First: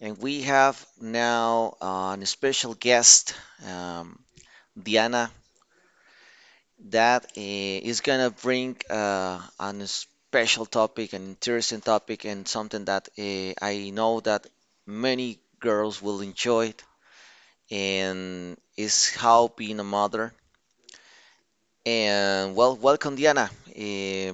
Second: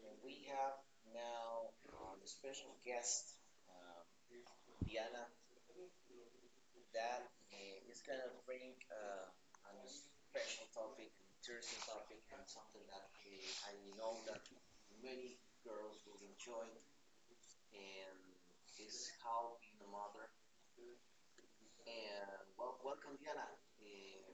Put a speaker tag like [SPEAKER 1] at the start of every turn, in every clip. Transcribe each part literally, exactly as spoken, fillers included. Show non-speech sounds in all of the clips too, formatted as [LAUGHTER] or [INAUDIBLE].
[SPEAKER 1] and we have now uh, a special guest, um, Diana, that uh, is going to bring uh, a special topic, an interesting topic, and something that uh, I know that many girls will enjoy it, and is how being a mother. And well, welcome, Diana. Uh,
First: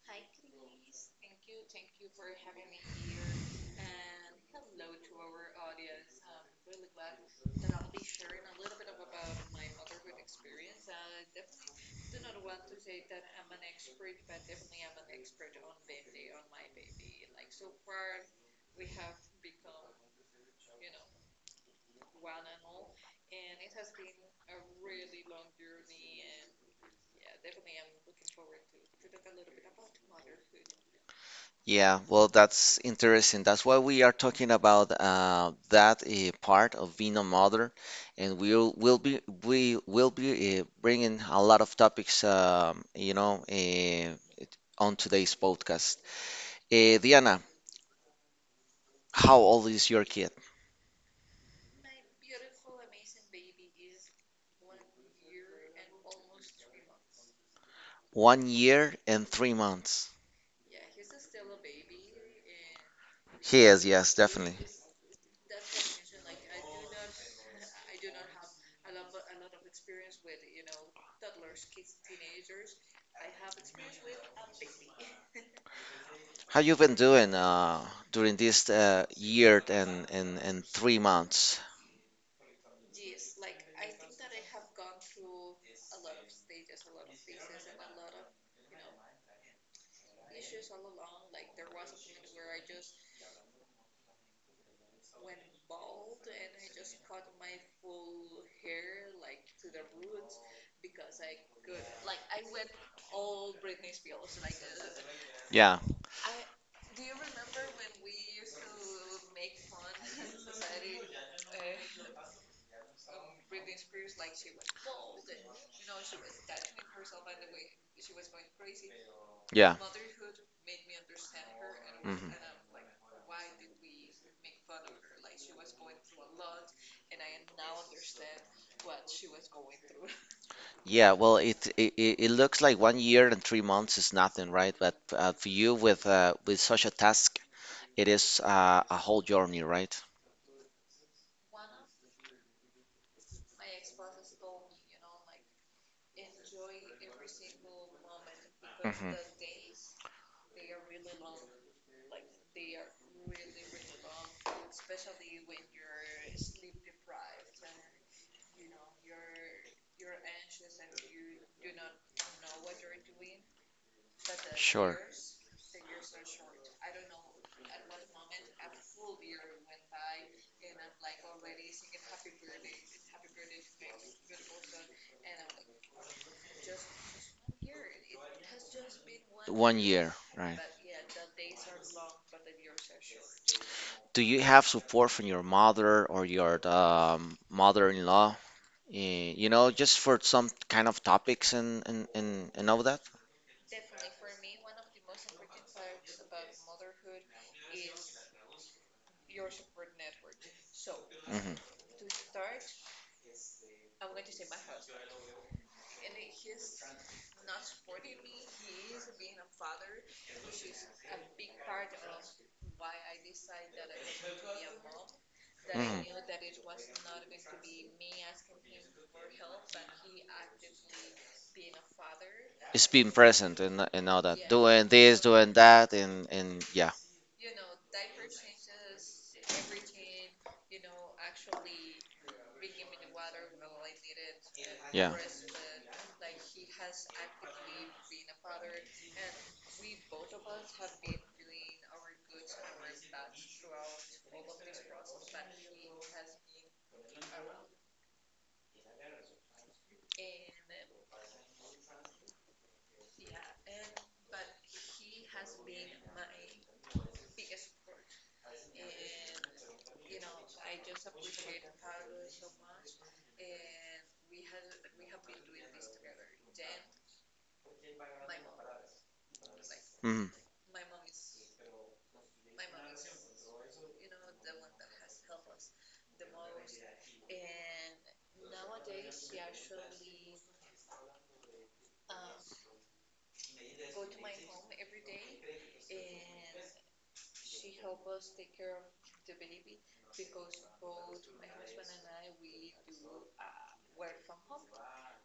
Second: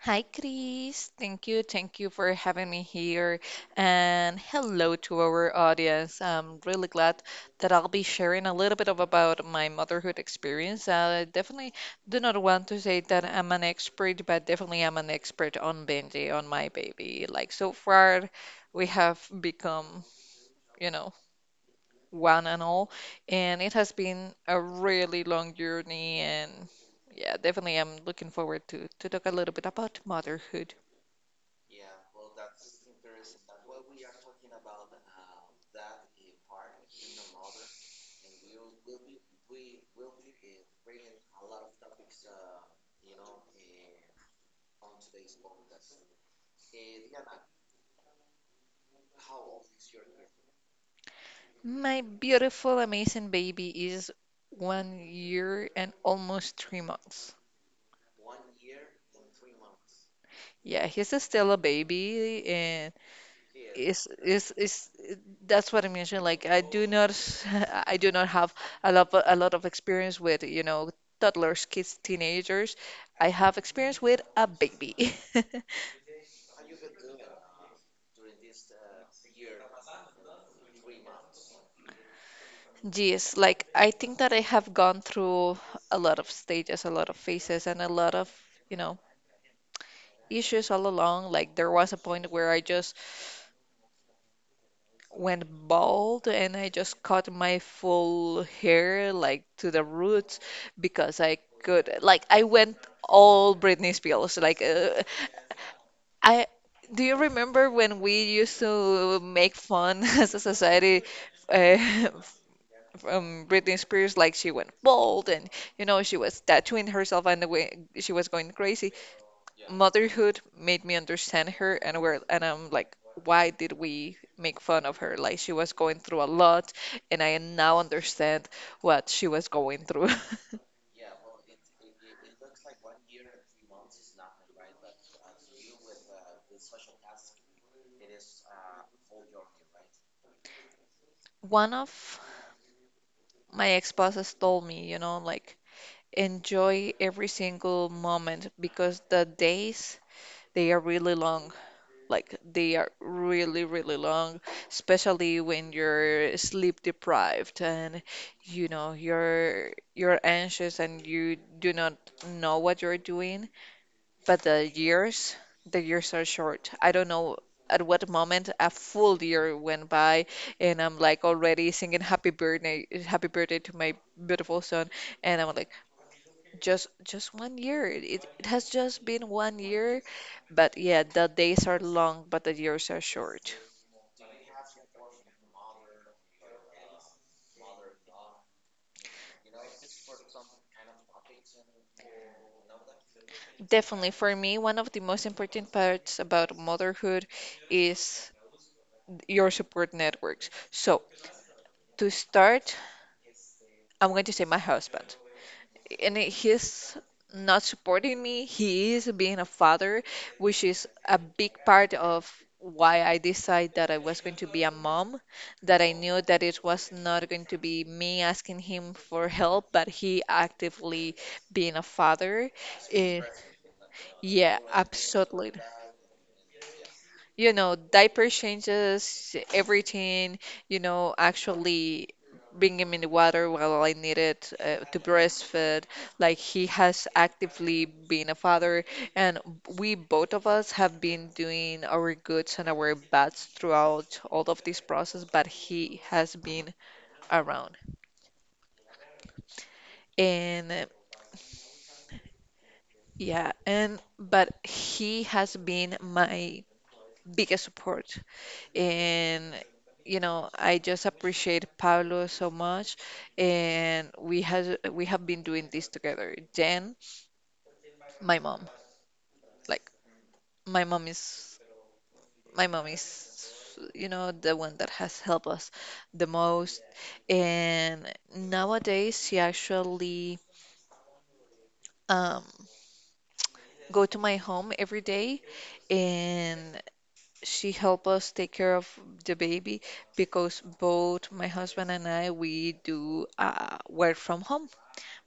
[SPEAKER 2] Hi, Chris. Thank you. Thank you for having me here. And hello to our audience. I'm really glad that I'll be sharing a little bit of about my motherhood experience. I definitely do not want to say that I'm an expert, but definitely I'm an expert on Benji, on my baby. Like so far, we have become, you know, one and all. And it has been a really long journey and yeah, definitely. I'm looking forward to to talk a little bit about motherhood.
[SPEAKER 1] Yeah, well, that's interesting. That's why we are talking about uh, that uh, part of being a mother, and we'll will be we will be uh, bringing a lot of topics, um, you know, uh, on today's podcast. Uh, Diana, how old is your kid?
[SPEAKER 2] My beautiful, amazing baby is one year and almost three months.
[SPEAKER 1] One year and three months.
[SPEAKER 2] Yeah, he's a- still a baby, and
[SPEAKER 1] He is,
[SPEAKER 2] is
[SPEAKER 1] yes,
[SPEAKER 2] is
[SPEAKER 1] definitely.
[SPEAKER 2] is that's what I mentioned. Like I do not, [LAUGHS] I do not have a lot a lot of experience with, you know, toddlers, kids, teenagers. I have experience with a baby.
[SPEAKER 1] How you been doing uh, during this uh, year and, and and three months?
[SPEAKER 2] [LAUGHS] Geez, like I think that I have gone through a lot of stages, a lot of phases, and a lot of, you know, issues all along. Like there was a point where I just went bald and I just cut my full hair like to the roots because I could like I went all Britney Spears like uh,
[SPEAKER 1] Yeah,
[SPEAKER 2] I do you remember when we used to make fun [LAUGHS] as a society uh, [LAUGHS] from Britney Spears like she went bald and you know she was tattooing herself and the way she was going crazy.
[SPEAKER 1] yeah.
[SPEAKER 2] Motherhood made me understand her and where
[SPEAKER 1] Hmm.
[SPEAKER 2] and I'm like why did we make fun of her like she was going through a lot and I now understand what she was going through.
[SPEAKER 1] Yeah, well, it, it it it looks like one year and three months is nothing, right? But uh, for you with uh, with such a task, it is uh, a whole journey, right?
[SPEAKER 2] [LAUGHS] One of my ex-bosses told me, you know, like enjoy every single moment because
[SPEAKER 1] Hmm.
[SPEAKER 2] the days they are really long. Like they are really, really long, especially when you're sleep deprived and you know you're you're anxious and you do not know what you're doing. But the
[SPEAKER 1] Sure.
[SPEAKER 2] years, the years are short. I don't know at what moment a full year went by, and I'm like already singing happy birthday, happy birthday to my beautiful son. And I'm like, just just one year. It, it has just been one
[SPEAKER 1] One
[SPEAKER 2] year
[SPEAKER 1] year, right?
[SPEAKER 2] but yeah, the days are long, but the years are short.
[SPEAKER 1] Do you have support from your mother or your um, mother-in-law? eh, You know, just for some kind of topics and and and, and all that?
[SPEAKER 2] Definitely, for me, one of the most important parts about motherhood is your support networks. So,
[SPEAKER 1] Mm-hmm.
[SPEAKER 2] to start, I'm going to say my husband. And he's not supporting me. He is being a father, which is a big part of why I decided that I was going to be a mom, that I knew that it was not going to be me asking him for help, but he actively being a father.
[SPEAKER 1] It's being
[SPEAKER 2] Eh,
[SPEAKER 1] present and and all that,
[SPEAKER 2] yeah,
[SPEAKER 1] doing this,
[SPEAKER 2] absolutely,
[SPEAKER 1] doing that, and and yeah,
[SPEAKER 2] you know, diaper changes, everything, you know, actually bring him in the water while I needed uh, to
[SPEAKER 1] yeah.
[SPEAKER 2] breastfeed. Like he has actively been a father, and we both of us have been doing our goods and our bads throughout all of this process, but he has been around. And uh, yeah, and but he has been my biggest support. And you know, I just appreciate Pablo so much, and we has we have been doing this together. Jen, my mom, like
[SPEAKER 1] Mm.
[SPEAKER 2] my mom is my mom is you know the one that has helped us the most. And nowadays, she actually um, go to my home every day, and she help us take care of the baby because both my husband and I we do uh, work from home.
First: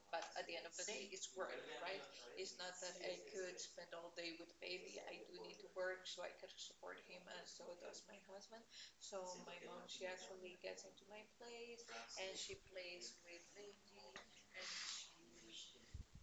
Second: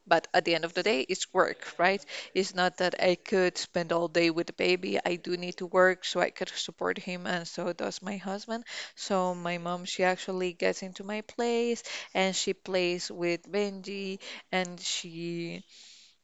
[SPEAKER 2] But at the end of the day, it's work, right? It's not that I could spend all day with the baby. I do need to work so I could support him, and so does my husband. So my mom, she actually gets into my place and she plays with Benji and she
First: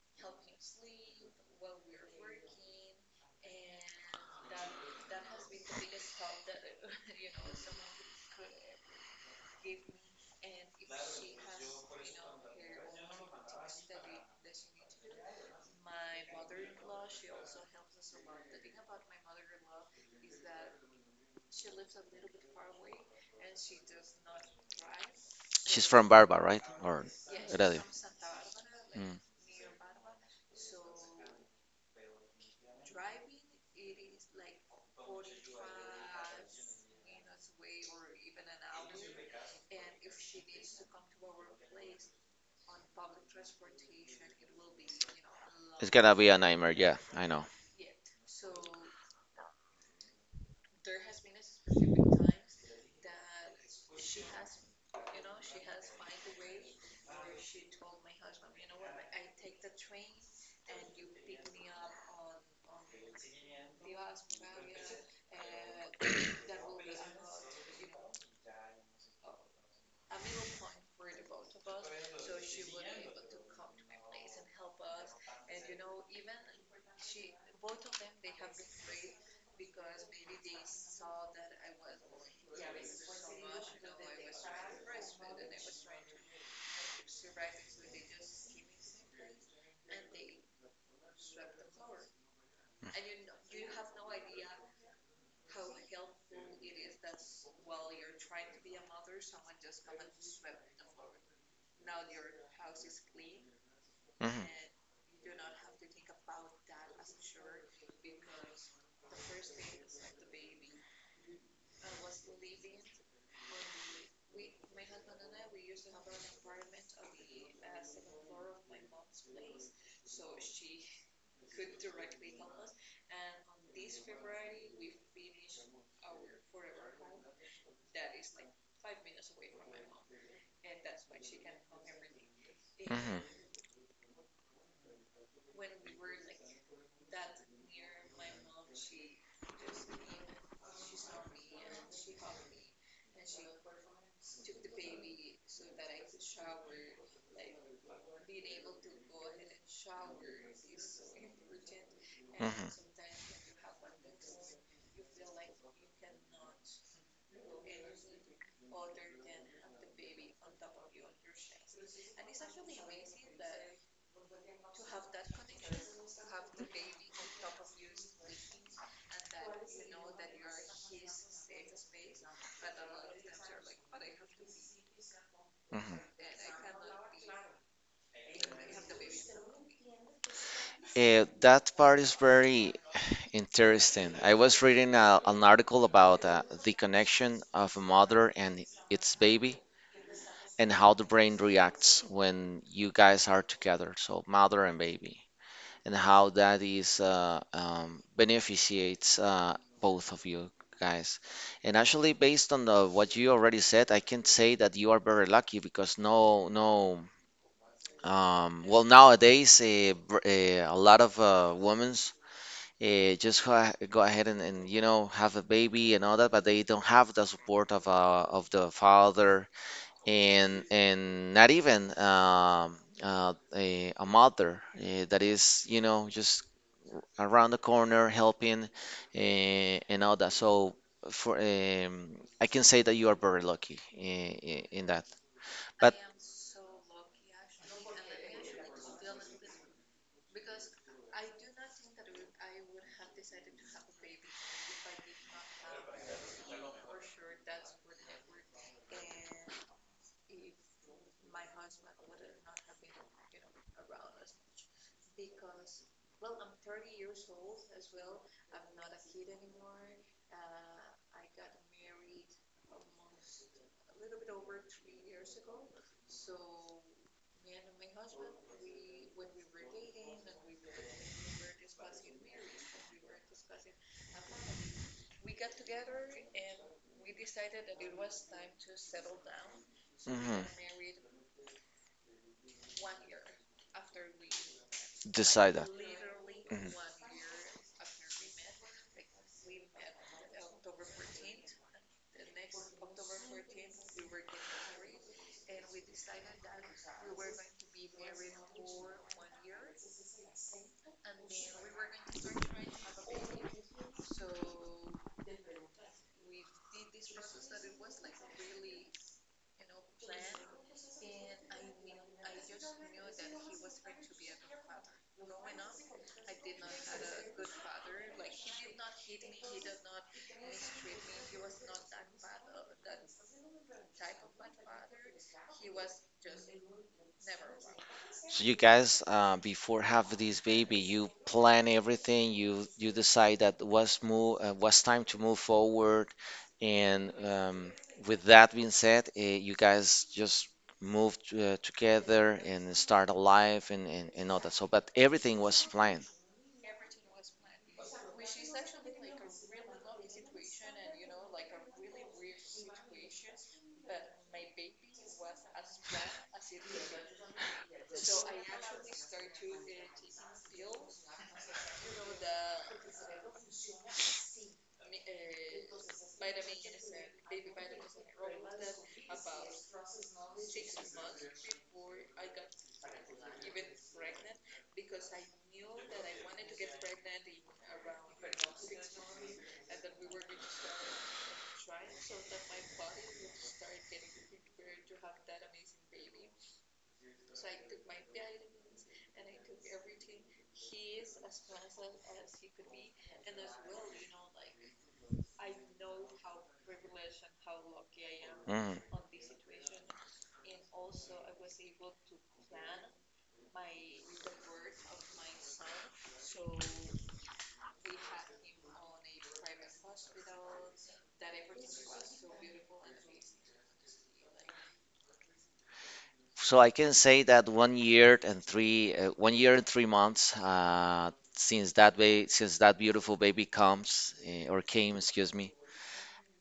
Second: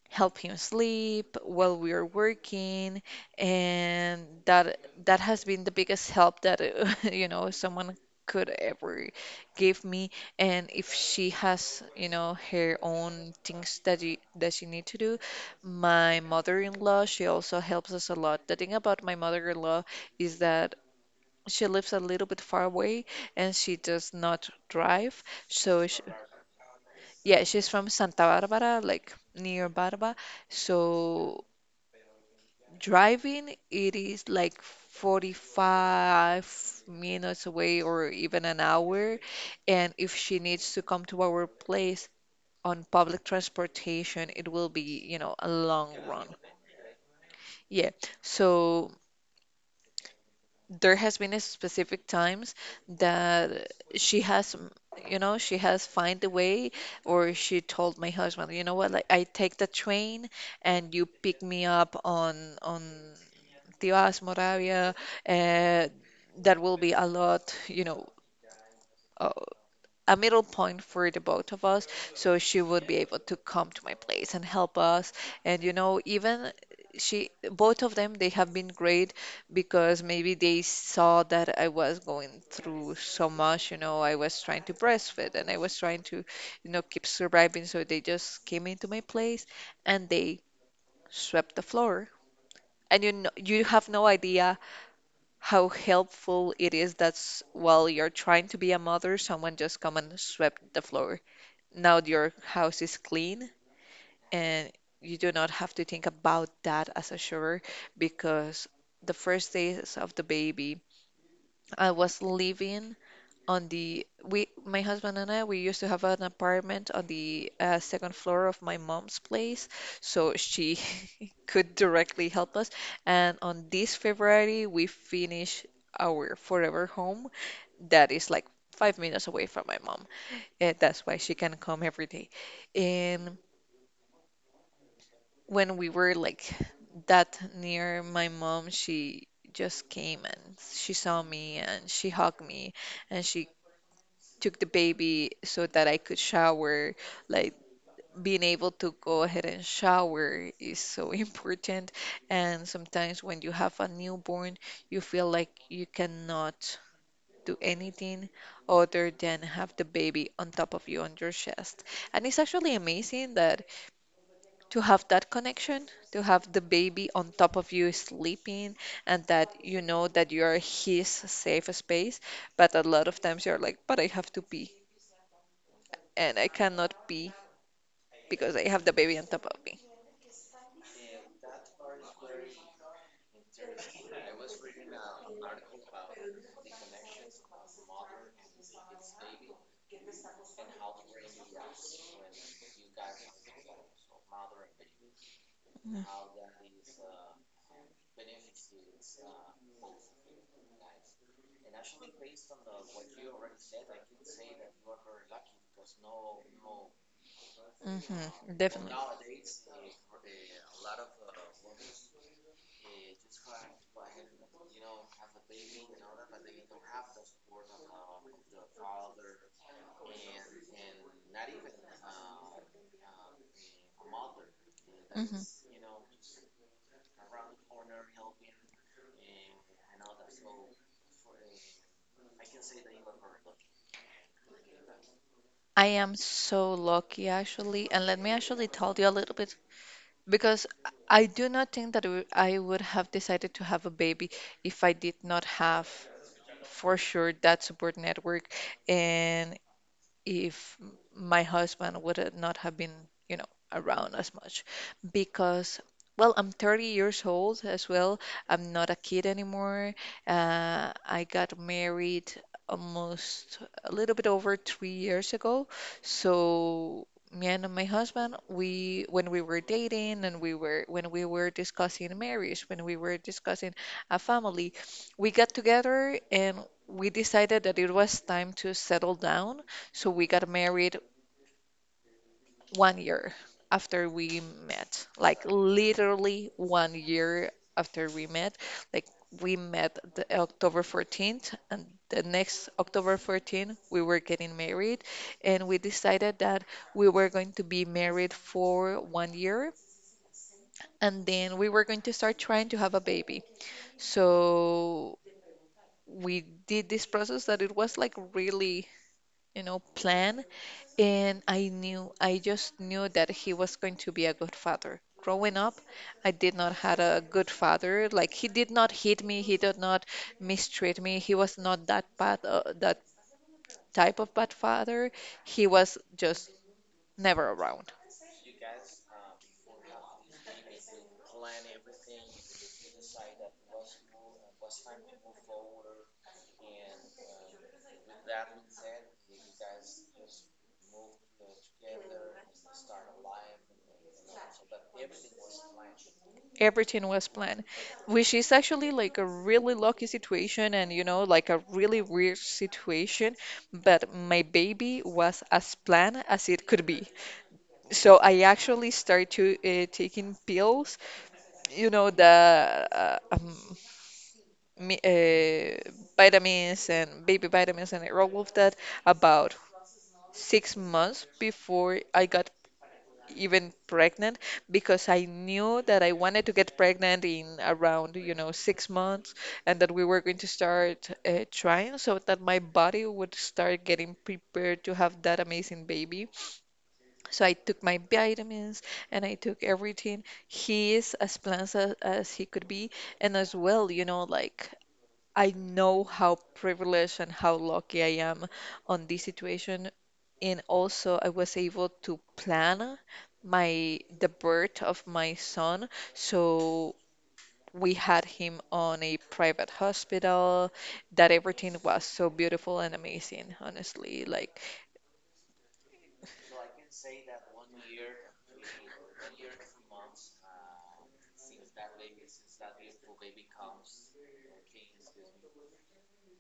[SPEAKER 2] help him sleep while we are working, and that that has been the biggest help that [LAUGHS] you know someone could ever give me. And if she has you know her own things that she, that she need to do, my mother-in-law she also helps us a lot. The thing about my mother-in-law is that she lives a little bit far away and she does not drive.
[SPEAKER 1] She's
[SPEAKER 2] So, sh
[SPEAKER 1] from Barba, right? Or
[SPEAKER 2] Yeah, she's
[SPEAKER 1] Heredia.
[SPEAKER 2] from Santa Barbara, like
[SPEAKER 1] Mm.
[SPEAKER 2] near Barba. So driving, it is like forty-five minutes away or even an hour. And if she needs to come to our place on public transportation, it will be, you know, a
[SPEAKER 1] It's
[SPEAKER 2] long
[SPEAKER 1] gonna be
[SPEAKER 2] run.
[SPEAKER 1] a nightmare. Yeah, I know.
[SPEAKER 2] Yeah. So there has been a specific times that she has, mm, you know, she has find a way, or she told my husband, you know what, like I take the train and you pick me up on on Tibás, Moravia, uh, that will be a lot, you know, uh, a middle point for the both of us. So she would be able to come to my place and help us. And, you know, even she, both of them, they have been great because maybe they saw that I was going through so much, you know, I was trying to breastfeed and I was trying to, you know, keep surviving. So they just came into my place and they swept the floor. And you know, you have no idea how helpful it is that's while you're trying to be a mother, someone just come and swept the floor. Now your house is clean
[SPEAKER 1] Hmm.
[SPEAKER 2] and you do not have to think about that as a chore because the first days of the baby, I was living on the we my husband and I we used to have an apartment on the uh, second floor of my mom's place, so she [LAUGHS] could directly help us. And on this February, we finish our forever home that is like five minutes away from my mom. And that's why she can come every day. And
[SPEAKER 1] Hmm.
[SPEAKER 2] when we were like that near my mom, she just came and she saw me and she hugged me and she took the baby so that I could shower. Like being able to go ahead and shower is so [LAUGHS] important. And sometimes when you have a newborn,
[SPEAKER 1] Hmm.
[SPEAKER 2] you feel like you cannot do anything other than have the baby on top of you on your chest. And it's actually amazing that to have that connection, to have the baby on top of you sleeping, and that you know that you're his safe space. But a lot of times you're like, but I have to pee
[SPEAKER 1] Mhm.
[SPEAKER 2] and I cannot pee because I have the baby on top of me.
[SPEAKER 1] Eh, that part is very interesting. I was reading a, an article about uh, the connection of a mother and its baby and how the brain reacts when you guys are together, so mother and baby, and how that is uh, um, beneficiates uh, both of you guys. And actually, based on the, what you already said, I can say that you are very lucky because no, no,
[SPEAKER 2] Mm-hmm,
[SPEAKER 1] um, well
[SPEAKER 2] definitely.
[SPEAKER 1] nowadays uh, br- uh, a lot of uh, women's uh, just go, a- go ahead and, and you know have a baby and all that, but they don't have the support of uh, of the father and and not even um, uh, a, a mother uh, that
[SPEAKER 2] Hmm
[SPEAKER 1] is you know just around the corner helping uh, and all that so for um, I can say that you are very lucky in, in that
[SPEAKER 2] I
[SPEAKER 1] but
[SPEAKER 2] am so lucky actually, and let me actually tell you a little bit because I do not think that w- I would have decided to have a baby if I did not have for sure that support network and if my husband would have not have been, you know, around as much because well, I'm thirty years old as well. I'm not a kid anymore. Uh, I got married almost a little bit over three years ago. So me and my husband, we when we were dating and we were when we were discussing marriage, when we were discussing a family, we got together and we decided that it was time to settle down, so we
[SPEAKER 1] mhm,
[SPEAKER 2] got married one year after we met, like
[SPEAKER 1] decide that.
[SPEAKER 2] literally
[SPEAKER 1] Mhm.
[SPEAKER 2] one year after we met. Like we met the October fourteenth, and the next October fourteenth, we were getting married, and we decided that we were going to be married for one year, and then we were going to start trying to have a baby. So we did this process that it was like really, you know, planned. And I knew, I just knew that he was going to be a good father. Growing up, I did not had a good father. Like he did not hit me, he did not mistreat me. He was not that bad, uh, that type of bad father. He was just never around.
[SPEAKER 1] So you guys, uh, before have this baby, you plan everything. You you decide that what's move, uh, what's time to move forward, and um, with that being said, uh, you guys just move to, uh, together and start a life and, and and all that. So, but everything was planned.
[SPEAKER 2] Everything was planned, which is actually like a really lucky situation and you know, like a really weird situation. But my baby was as planned as it could be. So
[SPEAKER 1] S-
[SPEAKER 2] I actually start to uh, taking pills, you know, the uh, um, mi uh, vitamins and baby vitamins and all of that about six months before I got even pregnant because I knew that I wanted to get pregnant in around, you know, six months and that we were going to start uh, trying so that my body would start getting prepared to have that amazing baby. So I took my vitamins and I took everything. He is as plans as, as he could be. And as well, you know, like I know how privileged and how lucky I am
[SPEAKER 1] Mhm.
[SPEAKER 2] on this situation. And also I was able to plan my the birth of my son. So we had him on a private hospital. That everything was so beautiful and amazing, honestly. Like,
[SPEAKER 1] So I can say that one year and three, uh, one year and three months uh, since that ba since that beautiful baby comes eh, or came, excuse me.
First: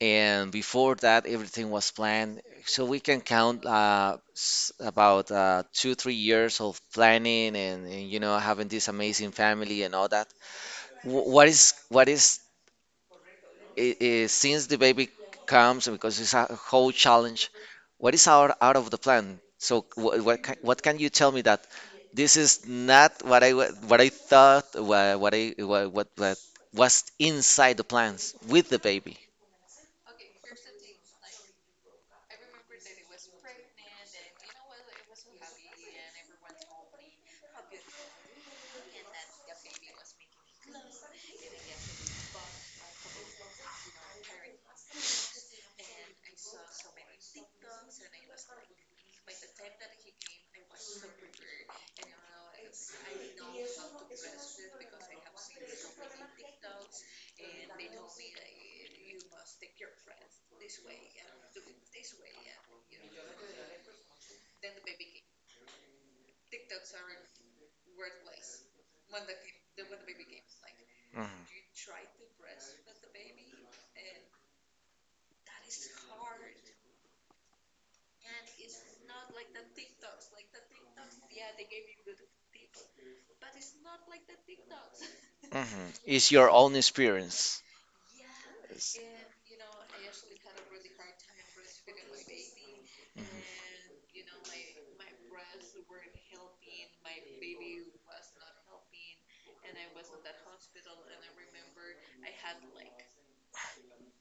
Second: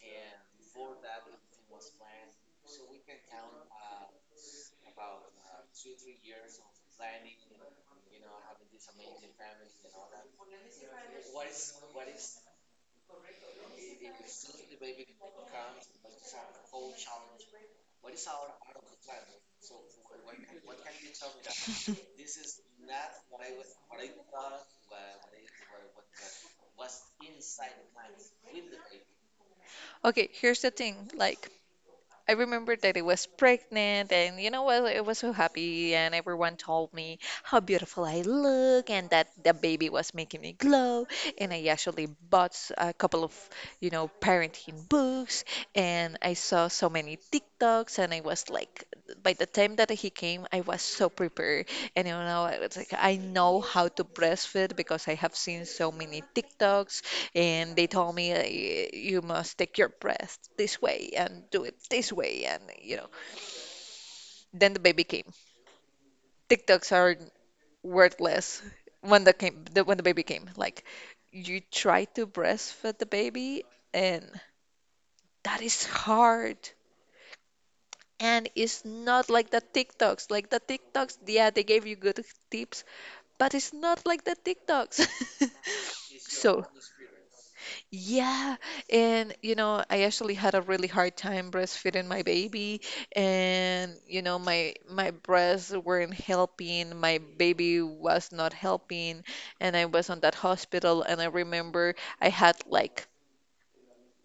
[SPEAKER 1] And before that, everything was planned. So we can count uh, s- about uh, two, three years of planning and, and you know having this amazing family and all that. Wh- What is what is i- i- since the baby comes because it's a whole challenge. What is out out of the plan? So what what, ca- what can you tell me that? This is not what I wa- what I thought wha- what I wha- what what was inside the plans with the baby.
[SPEAKER 2] okay, here's the thing, like I remember that I was pregnant, and you know what? I was so happy, and everyone told me how beautiful I look, and that the baby was making me glow. And I actually bought s- a couple of, you know, parenting books, and I saw so many TikToks, and I was like, by the time that he came, I was so prepared, and you know, I was like, I know how to breastfeed because I have seen so many TikToks and they told me, uh, y- you must take your breath this way and do it this way. And, you know, then the baby came. TikToks are worthless when the came the, when the baby came. Like you try to breastfeed the baby, and that is hard. And it's not like the TikToks. Like the TikToks, yeah, they gave you good tips, but it's not like the TikToks.
[SPEAKER 1] Mm-hmm.
[SPEAKER 2] [LAUGHS]
[SPEAKER 1] It's your
[SPEAKER 2] So,
[SPEAKER 1] own experience.
[SPEAKER 2] yeah,
[SPEAKER 1] Yes.
[SPEAKER 2] and you know, I actually had a really hard time breastfeeding my baby, and
[SPEAKER 1] Mhm.
[SPEAKER 2] you know, my my breasts weren't helping, my baby was not helping, and I was on that hospital, and I remember I had like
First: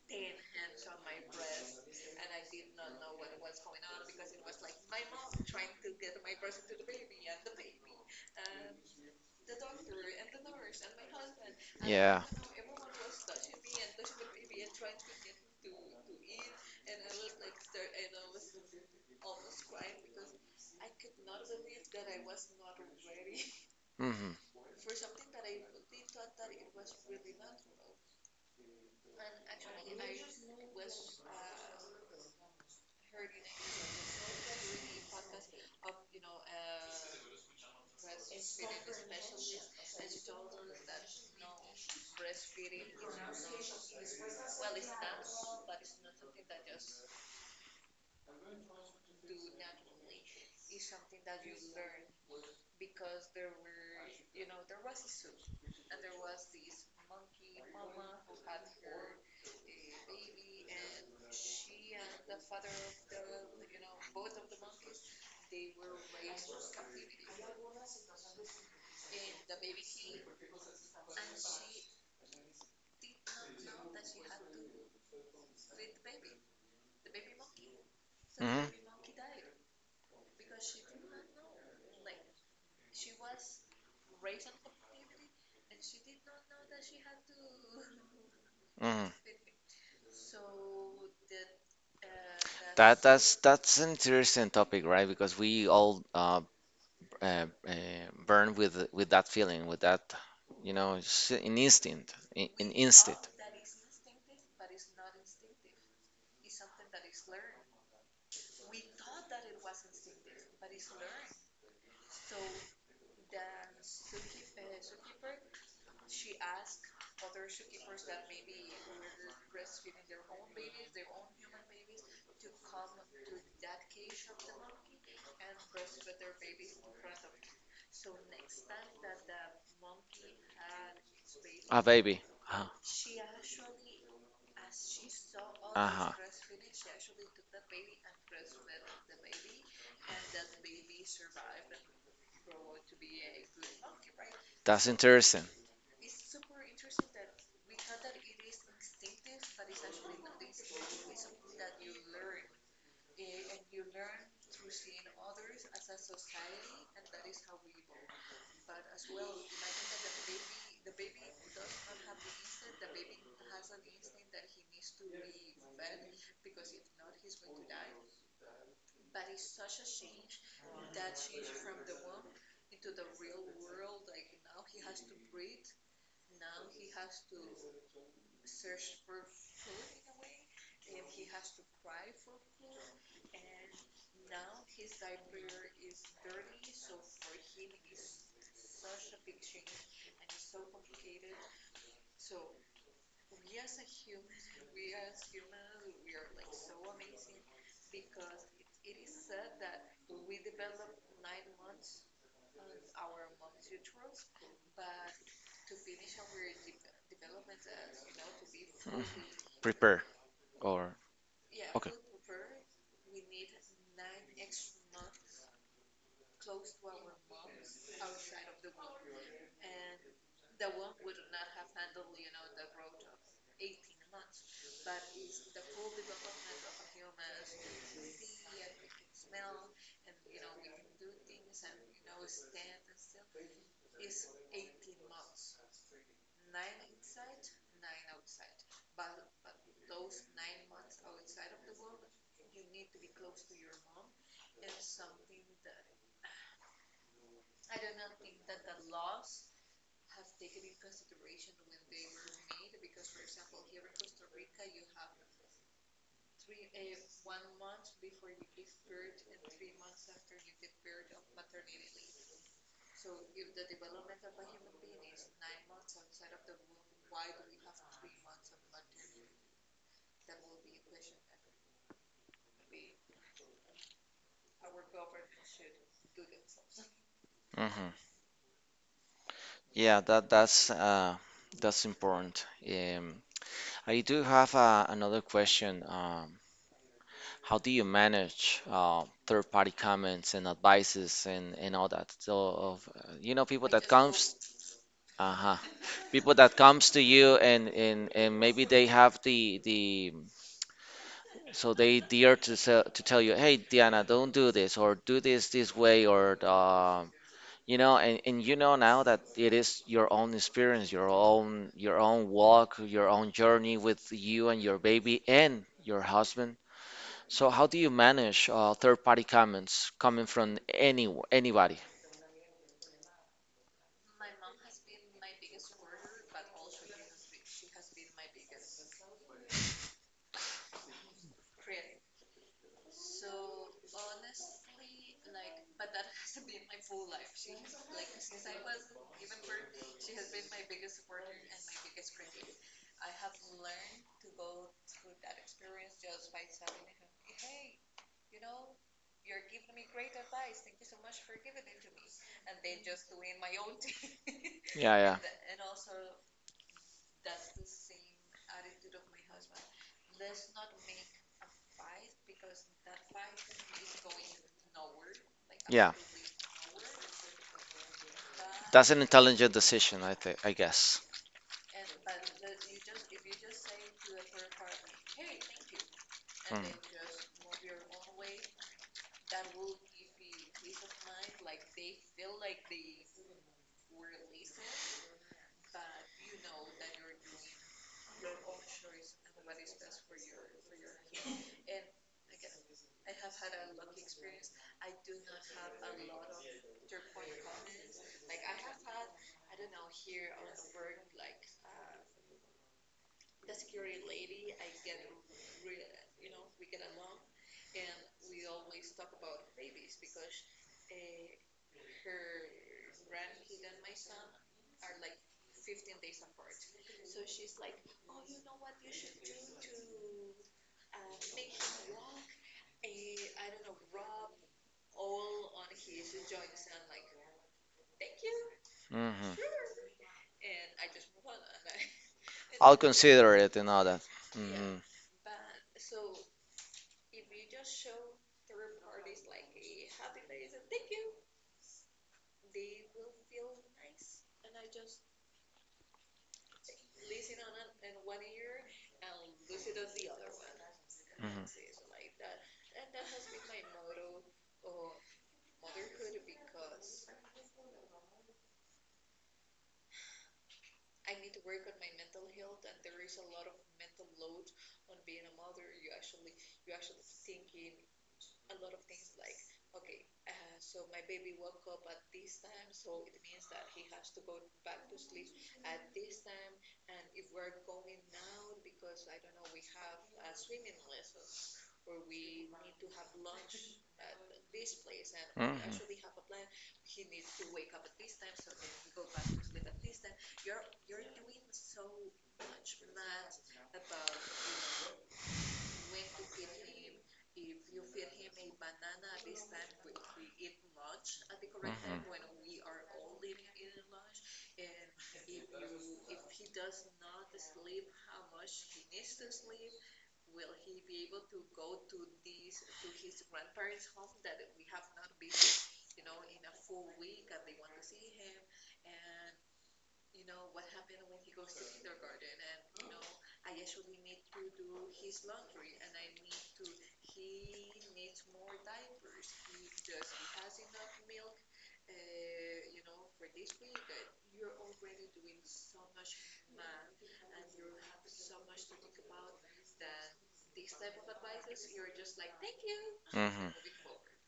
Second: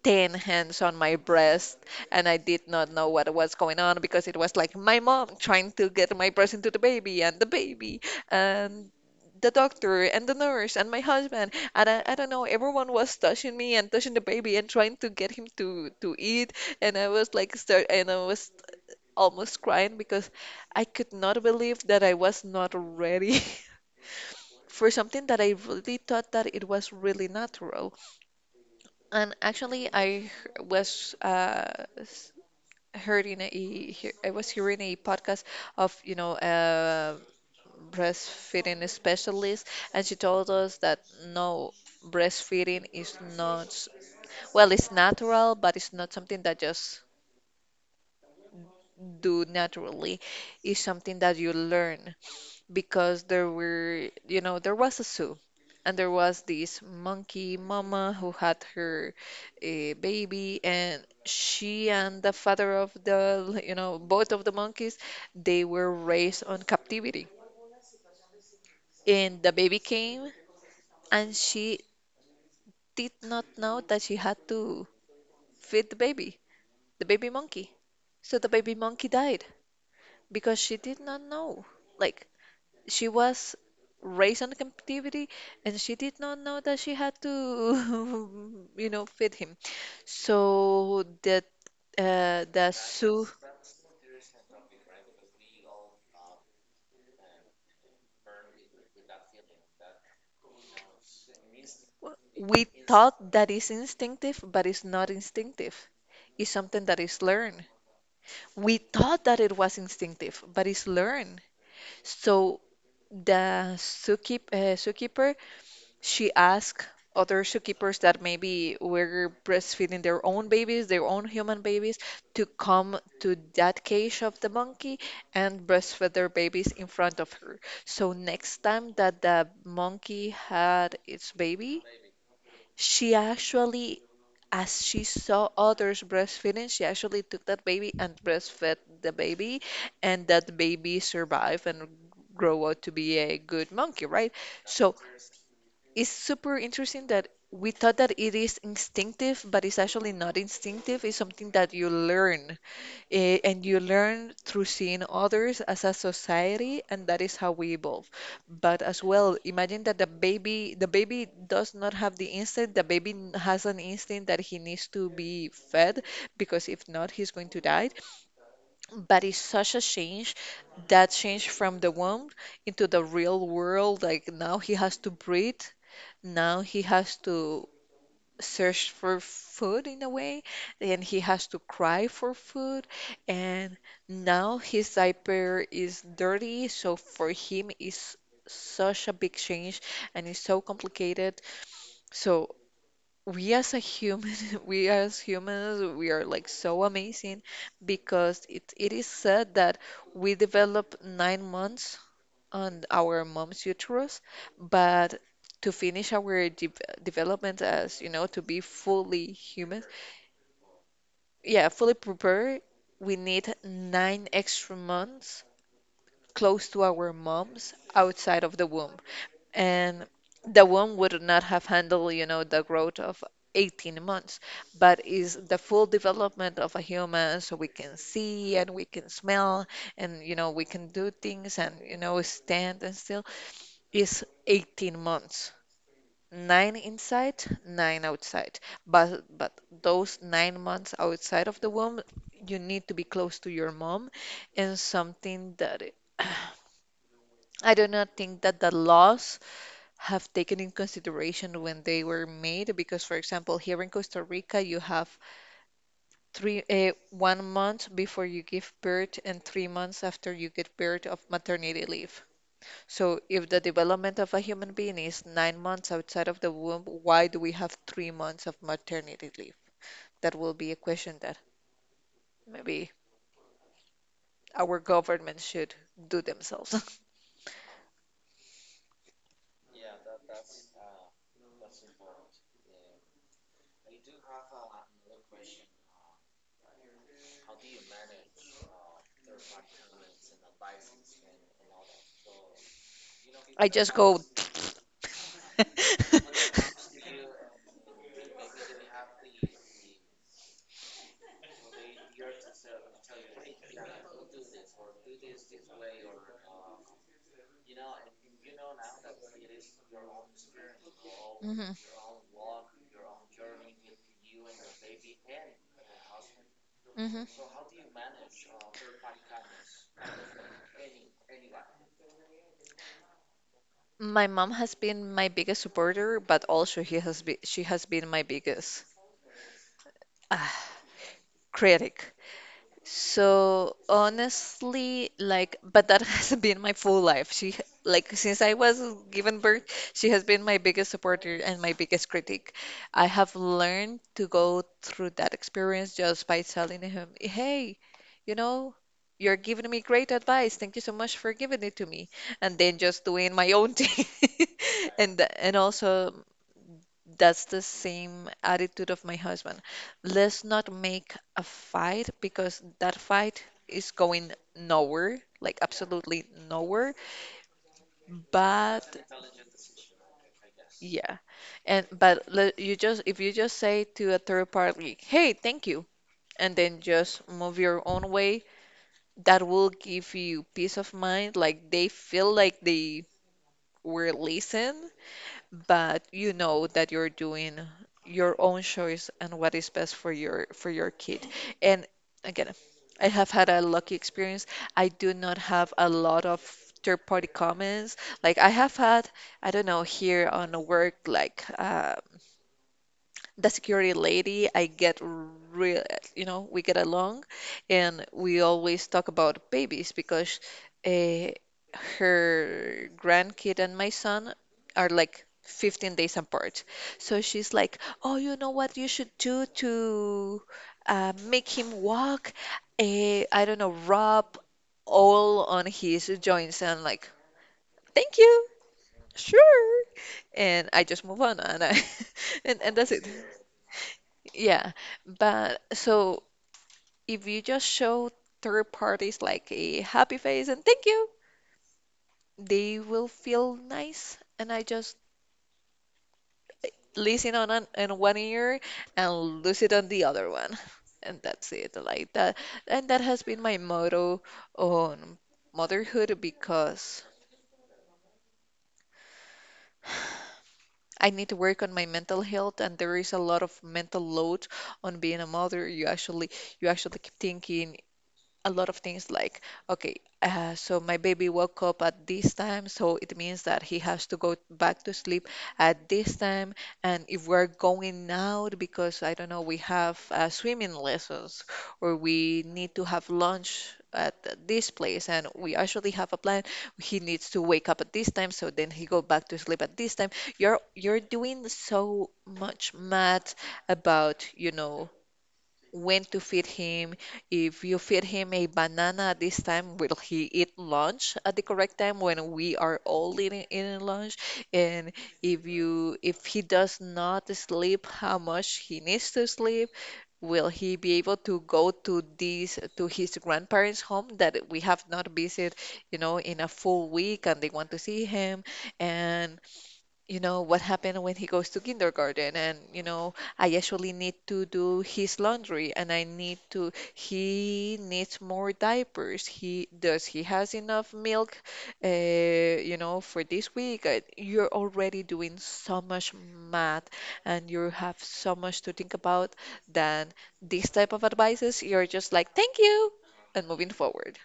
[SPEAKER 2] ten hands on my breast, and I did not know what was going on because it was like my mom trying to get my breast into the baby and the baby and the doctor and the nurse and my husband and I, I
[SPEAKER 1] Yeah.
[SPEAKER 2] don't know, everyone was touching me and touching the baby and trying to get him to to eat, and I was like start and I was almost crying because I could not believe that I was not ready
[SPEAKER 1] Mm-hmm.
[SPEAKER 2] [LAUGHS] for something that I really thought that it was really natural. And actually, I h- was uh, s- hearing a he- I was hearing a podcast of, you know, a breastfeeding specialist, and she told us that no, breastfeeding is not, well, it's natural, but it's not something that just do naturally. It's something that you learn. Because there were, you know, there was a zoo, and there was this monkey mama who had her uh, baby, and she and the father of the, you know, both of the monkeys, they were raised on captivity. And the baby came, and she did not know that she had to feed the baby, the baby monkey. So the
[SPEAKER 1] Mm-hmm.
[SPEAKER 2] baby monkey died because she did not know. Like, she was raised on captivity and she did not know that she had to, [LAUGHS] you know,
[SPEAKER 1] Mm-hmm.
[SPEAKER 2] feed him. So that uh, the
[SPEAKER 1] That that's
[SPEAKER 2] zoo,
[SPEAKER 1] that's an interesting topic, right? Because we all uh, uh, uh, born with with that feeling, with that, you know, it's an instinct, in
[SPEAKER 2] we
[SPEAKER 1] an instinct.
[SPEAKER 2] thought that is instinctive, but it's not instinctive. It's something that is learned. We thought that it was instinctive, but it's learned. So the zookeep, uh, zookeeper she asked other zookeepers that maybe were breastfeeding their own babies, their own human babies, to come to that cage of the monkey and breastfeed their babies in front of her. So next time that the monkey had its
[SPEAKER 1] A
[SPEAKER 2] baby,
[SPEAKER 1] baby. Uh, huh.
[SPEAKER 2] she actually, as she saw others
[SPEAKER 1] Uh-huh.
[SPEAKER 2] breastfeeding, she actually took that baby and breastfed the baby, and that baby survived and grow out to be a good monkey, right?
[SPEAKER 1] That's
[SPEAKER 2] So
[SPEAKER 1] interesting.
[SPEAKER 2] it's super interesting that we thought that it is instinctive, but it's actually not instinctive. It's something that you learn, eh, and you learn through seeing others as a society, and that is how we evolve. But as well, imagine that the baby, the baby does not have the instinct. The baby n- has an instinct that he needs to be fed because if not, he's going to die. But it's such a change, that change from the womb into the real world. Like now, he has to breathe, now he has to search for food in a way, and he has to cry for food, and now his diaper is dirty, so for him is such a big change and it's so complicated. So we as a human, [LAUGHS] we as humans, we are like so amazing because it, it is said that we develop nine months on our mom's uterus, but to finish our de development as, you know, to be
[SPEAKER 1] Mhm.
[SPEAKER 2] fully human,
[SPEAKER 1] Prepare or
[SPEAKER 2] yeah,
[SPEAKER 1] okay.
[SPEAKER 2] fully prepared, we need nine extra months close to our moms outside of the womb. And the womb would not have handled, you know, the growth of eighteen months, but is the full development of a human so we can see and we can smell and, you know, we can do things and, you know, stand and is eighteen months. Nine inside, nine outside. But but those nine months outside of the womb, you need to be close to your mom, and something that it- I do not think that the laws have taken in consideration when they were made because for example, here in Costa Rica, you have three uh, one month before you give birth and three months after you get birth of maternity leave. So, if the development of a human being is nine months outside of the womb, why do we have three months of maternity leave? That will be a question that maybe our government should do themselves.
[SPEAKER 1] Hmm. Yeah, that that's uh that's important. Um, I do have uh, another question. Um, How do you manage uh, third-party comments and advices and, and all that? So, of, uh, you know,
[SPEAKER 2] [LAUGHS]
[SPEAKER 1] people
[SPEAKER 2] I
[SPEAKER 1] that
[SPEAKER 2] just go.
[SPEAKER 1] comes, uh-huh, people
[SPEAKER 2] [LAUGHS]
[SPEAKER 1] that comes to you and, and, and maybe they have the the so they dare to sell, to tell you, hey, Diana, don't do this or do this this way or uh, you know, and, and you know now that it is your own experience, your own
[SPEAKER 2] Mhm,
[SPEAKER 1] your own walk, your own journey with you and your baby and your husband
[SPEAKER 2] mhm.
[SPEAKER 1] so how do you manage uh, third-party comments coming from any anybody?
[SPEAKER 2] My mom has been my biggest supporter, but also he has been she has been my biggest ah, critic. So honestly, like, but that [LAUGHS] has been my full life. She, like, since I was given birth, she has been my biggest supporter and my biggest critic. I have learned to go through that experience just by telling him, hey, you know, you're giving me great advice. Thank you so much for giving it to me. And then just doing my own thing.
[SPEAKER 1] Yeah,
[SPEAKER 2] [LAUGHS]
[SPEAKER 1] yeah,
[SPEAKER 2] And and also that's the same attitude of my husband. Let's not make a fight because that fight is going nowhere, like
[SPEAKER 1] yeah.
[SPEAKER 2] absolutely nowhere.
[SPEAKER 1] That's an
[SPEAKER 2] But
[SPEAKER 1] intelligent decision, I think. I guess.
[SPEAKER 2] yeah, and but le- you just, if you just say to a third party, "Hey, thank you," and
[SPEAKER 1] Mm.
[SPEAKER 2] then just move your own way, that will give you peace of mind. Like they feel like they were listened but you know that you're doing your own choice and what is best for your for your kid. And again, I have had a lucky experience. I do not have a lot of third party comments. Like I have had, I don't know, here on the work, like uh, the security lady, I get real, you know, we get along, and we always talk about babies because uh, her grandkid and my son are like fifteen days apart. So she's like, "Oh, you know what you should do to uh, make him walk? Uh, I don't know, rub oil on his joints." And I'm like, "Thank you,
[SPEAKER 1] Mhm.
[SPEAKER 2] sure." And I just move on, and I, [LAUGHS] and, and
[SPEAKER 1] I'll
[SPEAKER 2] that's it.
[SPEAKER 1] consider it and all that.
[SPEAKER 2] Yeah,
[SPEAKER 1] Mhm.
[SPEAKER 2] but so if you just show third parties like a happy face and thank you, they will feel nice. And I just listen on an, in one ear and lose it on the other one. [LAUGHS] And
[SPEAKER 1] Mhm.
[SPEAKER 2] that's it, like that. And that has been my motto on motherhood because I need to work on my mental health and there is a lot of mental load on being a mother. You actually you actually keep thinking a lot of things like, okay, uh, so my baby woke up at this time, so it means that he has to go back to sleep at this time. And if we're going out because I don't know, we have uh, swimming lessons or we need to have lunch at th- this place and we actually have
[SPEAKER 1] Mhm.
[SPEAKER 2] a plan, he needs to wake up at this time so then he go back to sleep at this time, you're you're doing so much math about, you know, when to feed him. If you feed him a banana at this time, will he eat lunch at the correct time when we are all eating, eating lunch? And if you if he does not sleep, how much he needs to sleep? Will he be able to go to these to his grandparents' home that we have not visited, you know, in a full week and they want to see him? And you know, what happened when he goes to kindergarten. And, you know, I actually need to do his laundry and I need to, he needs more diapers. He does he has enough milk, uh, you know, for this week? Uh, You're already doing so much math and you have so much to think about. Then these type of advices, you're just like, thank you, and
[SPEAKER 1] Mhm.
[SPEAKER 2] moving forward.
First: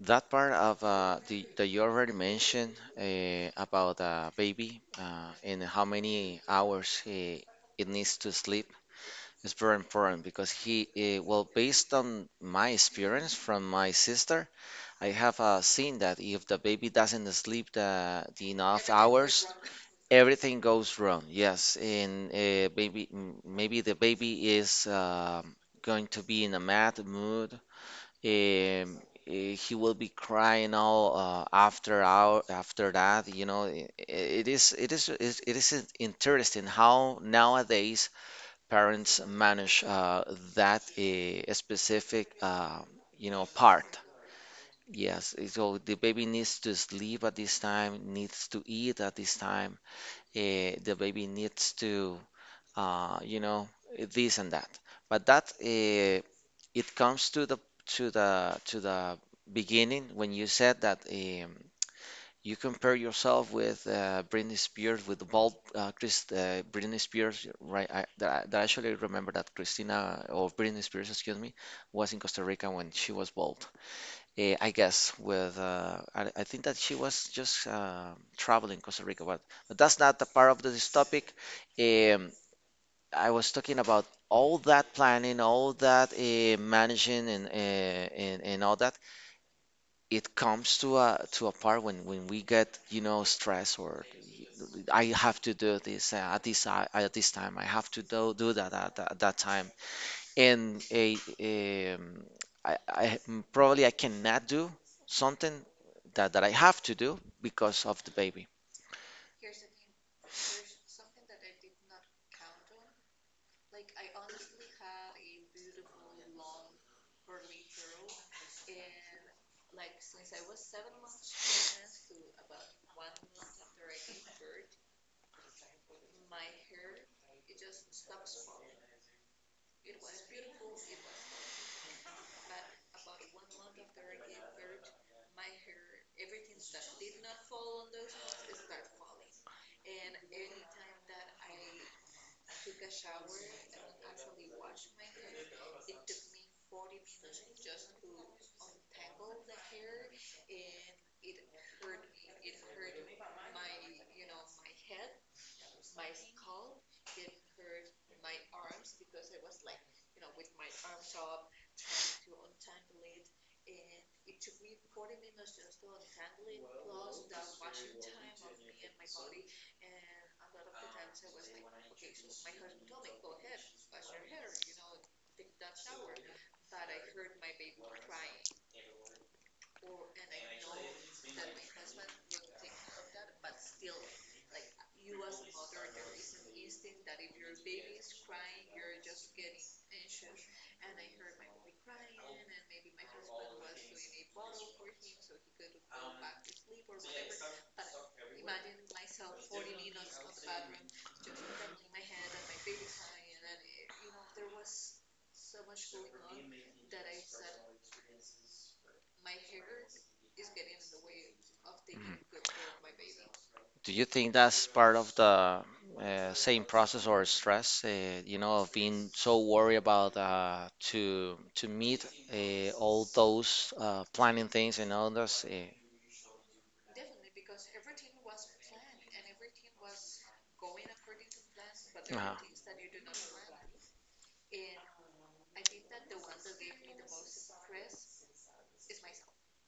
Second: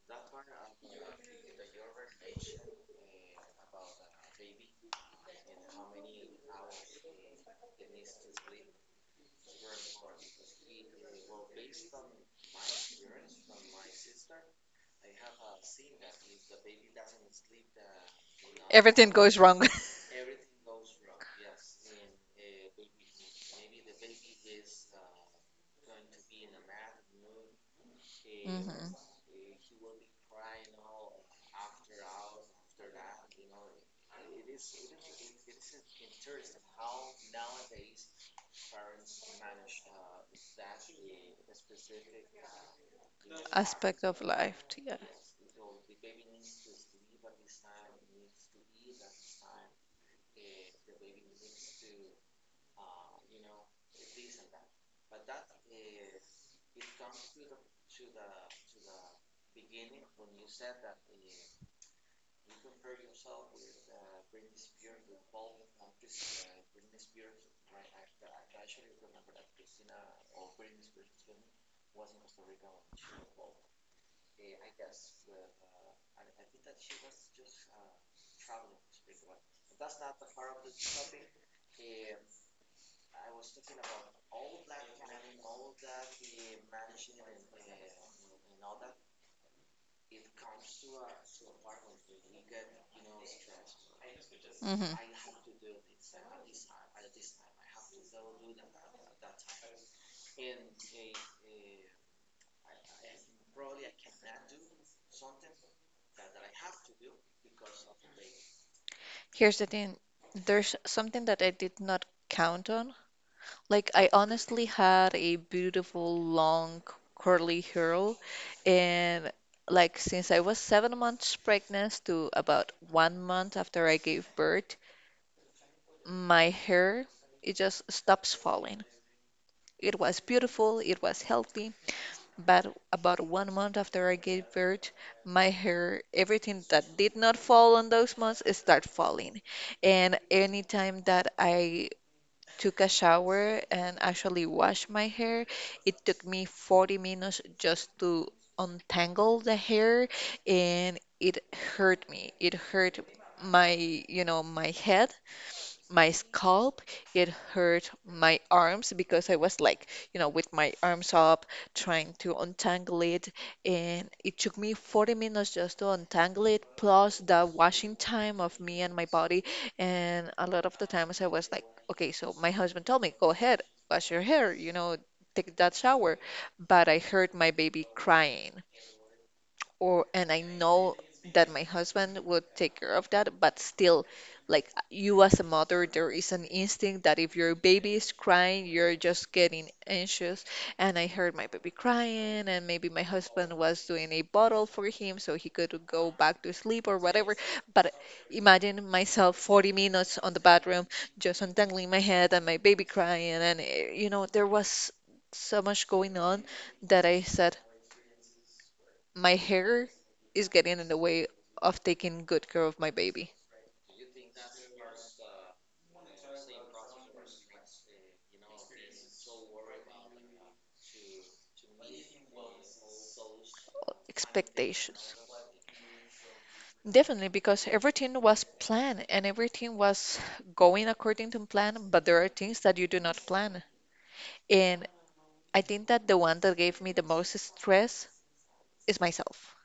[SPEAKER 1] That part of uh, the that you already mentioned uh, about a baby uh, and how many hours he, it needs to sleep is very important because he, uh, well, based on my experience from my sister, I have uh, seen that if the baby doesn't sleep the, the enough
[SPEAKER 2] Everything goes
[SPEAKER 1] hours,
[SPEAKER 2] wrong.
[SPEAKER 1] everything goes wrong. Yes, and uh, maybe m- maybe the baby is um going to be in a mad mood um,
[SPEAKER 2] [LAUGHS] Hmm.
[SPEAKER 1] eh, he will be crying all uh, after hour after that. You know, i- i- it is it is it is it is in- interesting how nowadays parents manage uh, that uh, specific uh, you know part.
[SPEAKER 2] Aspect of life, yeah.
[SPEAKER 1] Yes, eh, so the baby needs to sleep at this time, needs to eat at this time. Uh, the baby needs to uh, you know, this and that. But that uh, it comes to the to the to the beginning when you said that um, you compare yourself with uh, Britney Spears with the bald uh, Chris uh, Britney Spears, right? I, that, that I actually remember that Christina or Britney Spears, excuse me, was in Costa Rica when she was bald. Eh, I guess with uh, I, I think that she was just uh, traveling Costa Rica, but, but that's not the part of this topic. Um, I was talking about all that planning, all that uh, managing, and, uh, and and all that. It comes to a to a part when when we get you know stress or
[SPEAKER 2] Hmm.
[SPEAKER 1] I have to do this uh, at this uh, at this time. I have to do do that at, tha- at that time. And a um, I, I mm, probably I cannot do something that that I have to do because of the baby.
[SPEAKER 2] Here's the thing. There's something that I did not count on. Like, I honestly had a beautiful, long, curly hair. And, like, since I was seven months pregnant to about one month after I gave birth, my hair, it just stops falling. It was beautiful, it was healthy, but about one month after I gave birth, my hair, everything that did not fall on those months, it started falling. And anytime that I took a shower and actually washed my hair, it took me forty minutes just to untangle the hair, and it hurt me. It hurt my, you know, my head my scalp, it hurt my arms because I was like, you know, with my arms up trying to untangle it. And it took me forty minutes just to untangle it, plus the washing time of me and my body. And a lot of the times I was like, okay, so my husband told me, go ahead, wash your hair, you know, Take that shower. But I heard my baby crying. Or, and I know that my husband would take care of that, but still, like you as a mother, there is an instinct that if your baby is crying, you're just getting anxious. And I heard my baby crying, and maybe my husband was doing a bottle for him so he could go back to sleep or whatever. But imagine myself forty minutes on the bathroom, just untangling my head and my baby crying, and eh, you know, there was so much going on that I said, my hair is getting in the way of taking good care of
[SPEAKER 1] Mhm.
[SPEAKER 2] my baby.
[SPEAKER 1] Do you think that's part of the uh, same process or stress, uh, you know, of being so worried about uh, to to meet uh, all those uh, planning things and all
[SPEAKER 2] Expectations.
[SPEAKER 1] those, uh,
[SPEAKER 2] Definitely, because everything was planned and everything was going according to plan, but there are
[SPEAKER 1] uh
[SPEAKER 2] things that you do not plan. And I think that the one that gave me the most stress is myself.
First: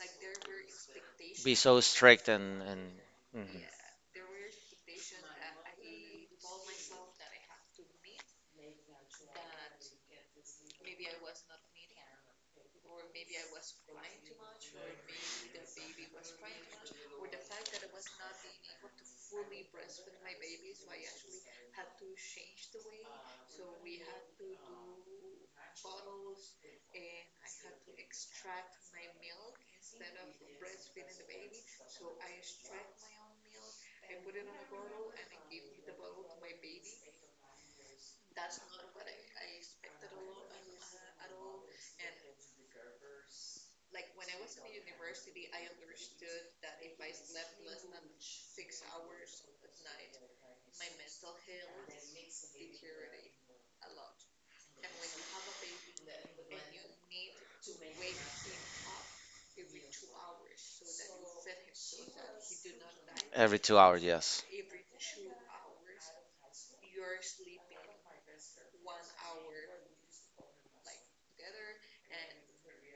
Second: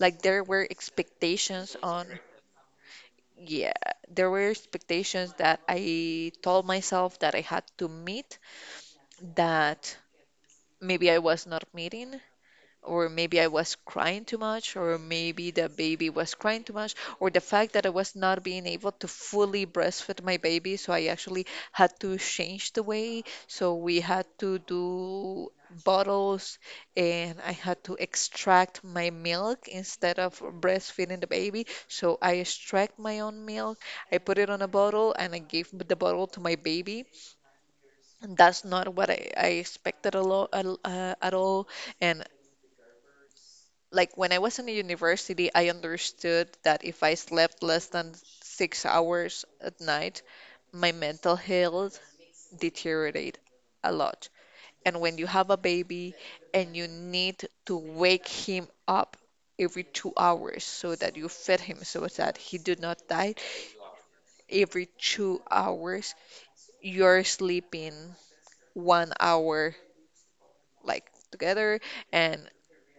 [SPEAKER 2] Like there were
[SPEAKER 1] Be
[SPEAKER 2] expectations
[SPEAKER 1] so
[SPEAKER 2] on,
[SPEAKER 1] strict and and mhm.
[SPEAKER 2] yeah, there were expectations that I told myself that I had to meet that maybe I was not meeting, or maybe I was crying too much, or maybe the baby was crying too much, or the fact that I was not being able to fully breastfeed my baby, so I actually had to change the way. So we had to do bottles, and I had to extract my milk instead of breastfeeding the baby. So I extract my own milk, I put it on a bottle, and I gave the bottle to my baby. That's not what I, I expected a lot, at all, and like when I was in the university, I understood that if I slept less than six hours at night, my mental health deteriorate a lot. And when you have a baby and you need to wake him up every two hours so that you feed him so that he do not die,
[SPEAKER 1] Every two hours, yes.
[SPEAKER 2] every two hours you're sleeping one hour like together, and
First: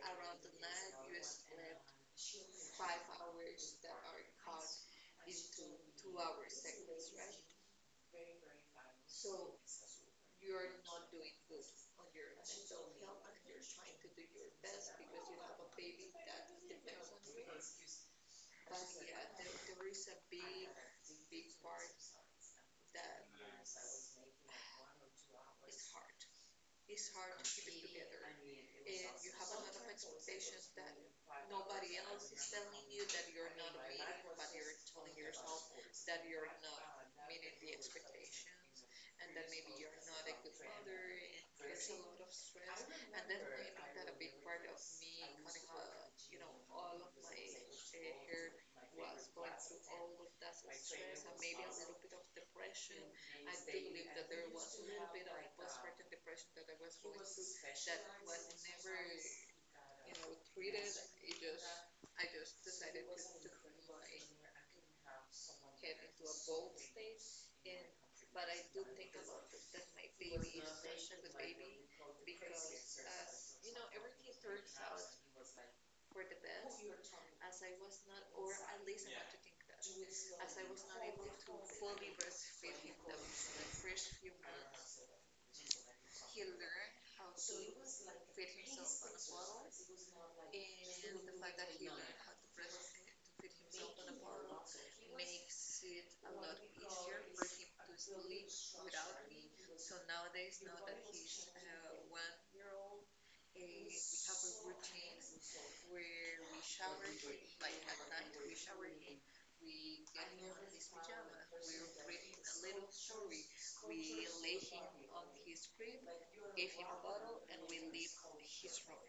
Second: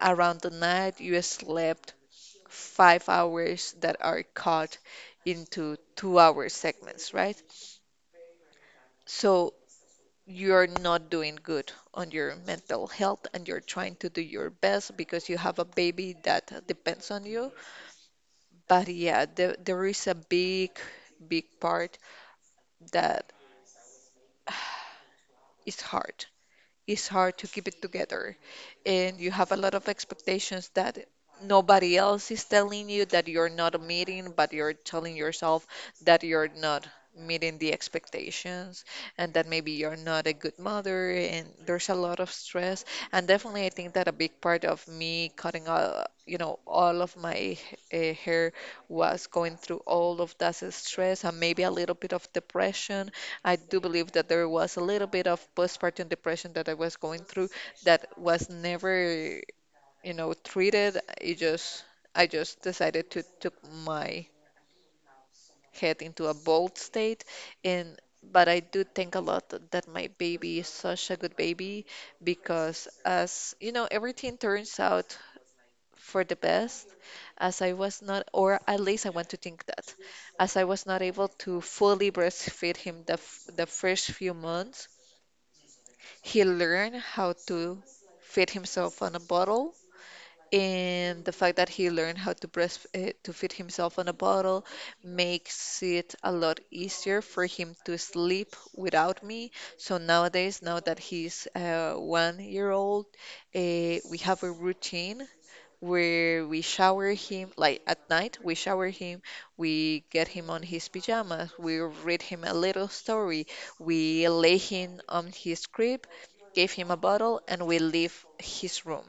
[SPEAKER 2] around the night you sleep five hours that are cut into two hour segments, right? So you're not doing good on your mental health, and you're trying to do your best because you have a baby that depends on you. But yeah, there, there is a big, big part that is hard. It's hard to keep it together. And you have a lot of expectations that nobody else is telling you that you're not meeting, but you're telling yourself that you're not meeting the expectations, and that maybe you're not a good mother. And there's a lot of stress. And definitely, I think that a big part of me cutting all, you know, all of my uh, hair was going through all of that stress, and maybe a little bit of depression. I do believe that there was a little bit of postpartum depression that I was going through that was never, you know, treated. It just, I just decided to took my head into a bold state, and but I do think a lot that my baby is such a good baby because as you know, everything turns out for the best. As I was not, or at least I want to think that, as I was not able to fully breastfeed him the f the first few months, he learned how to fit himself on a bottle, and the fact that he learned how to breast uh, to fit himself on a bottle makes it a lot easier for him to sleep without me. So nowadays, now that he's uh, one year old, uh, we have a routine where we shower him, like at night, we shower him, we get him on his pajamas, we read him a little story, we lay him on his crib, gave him a bottle, and we leave his room.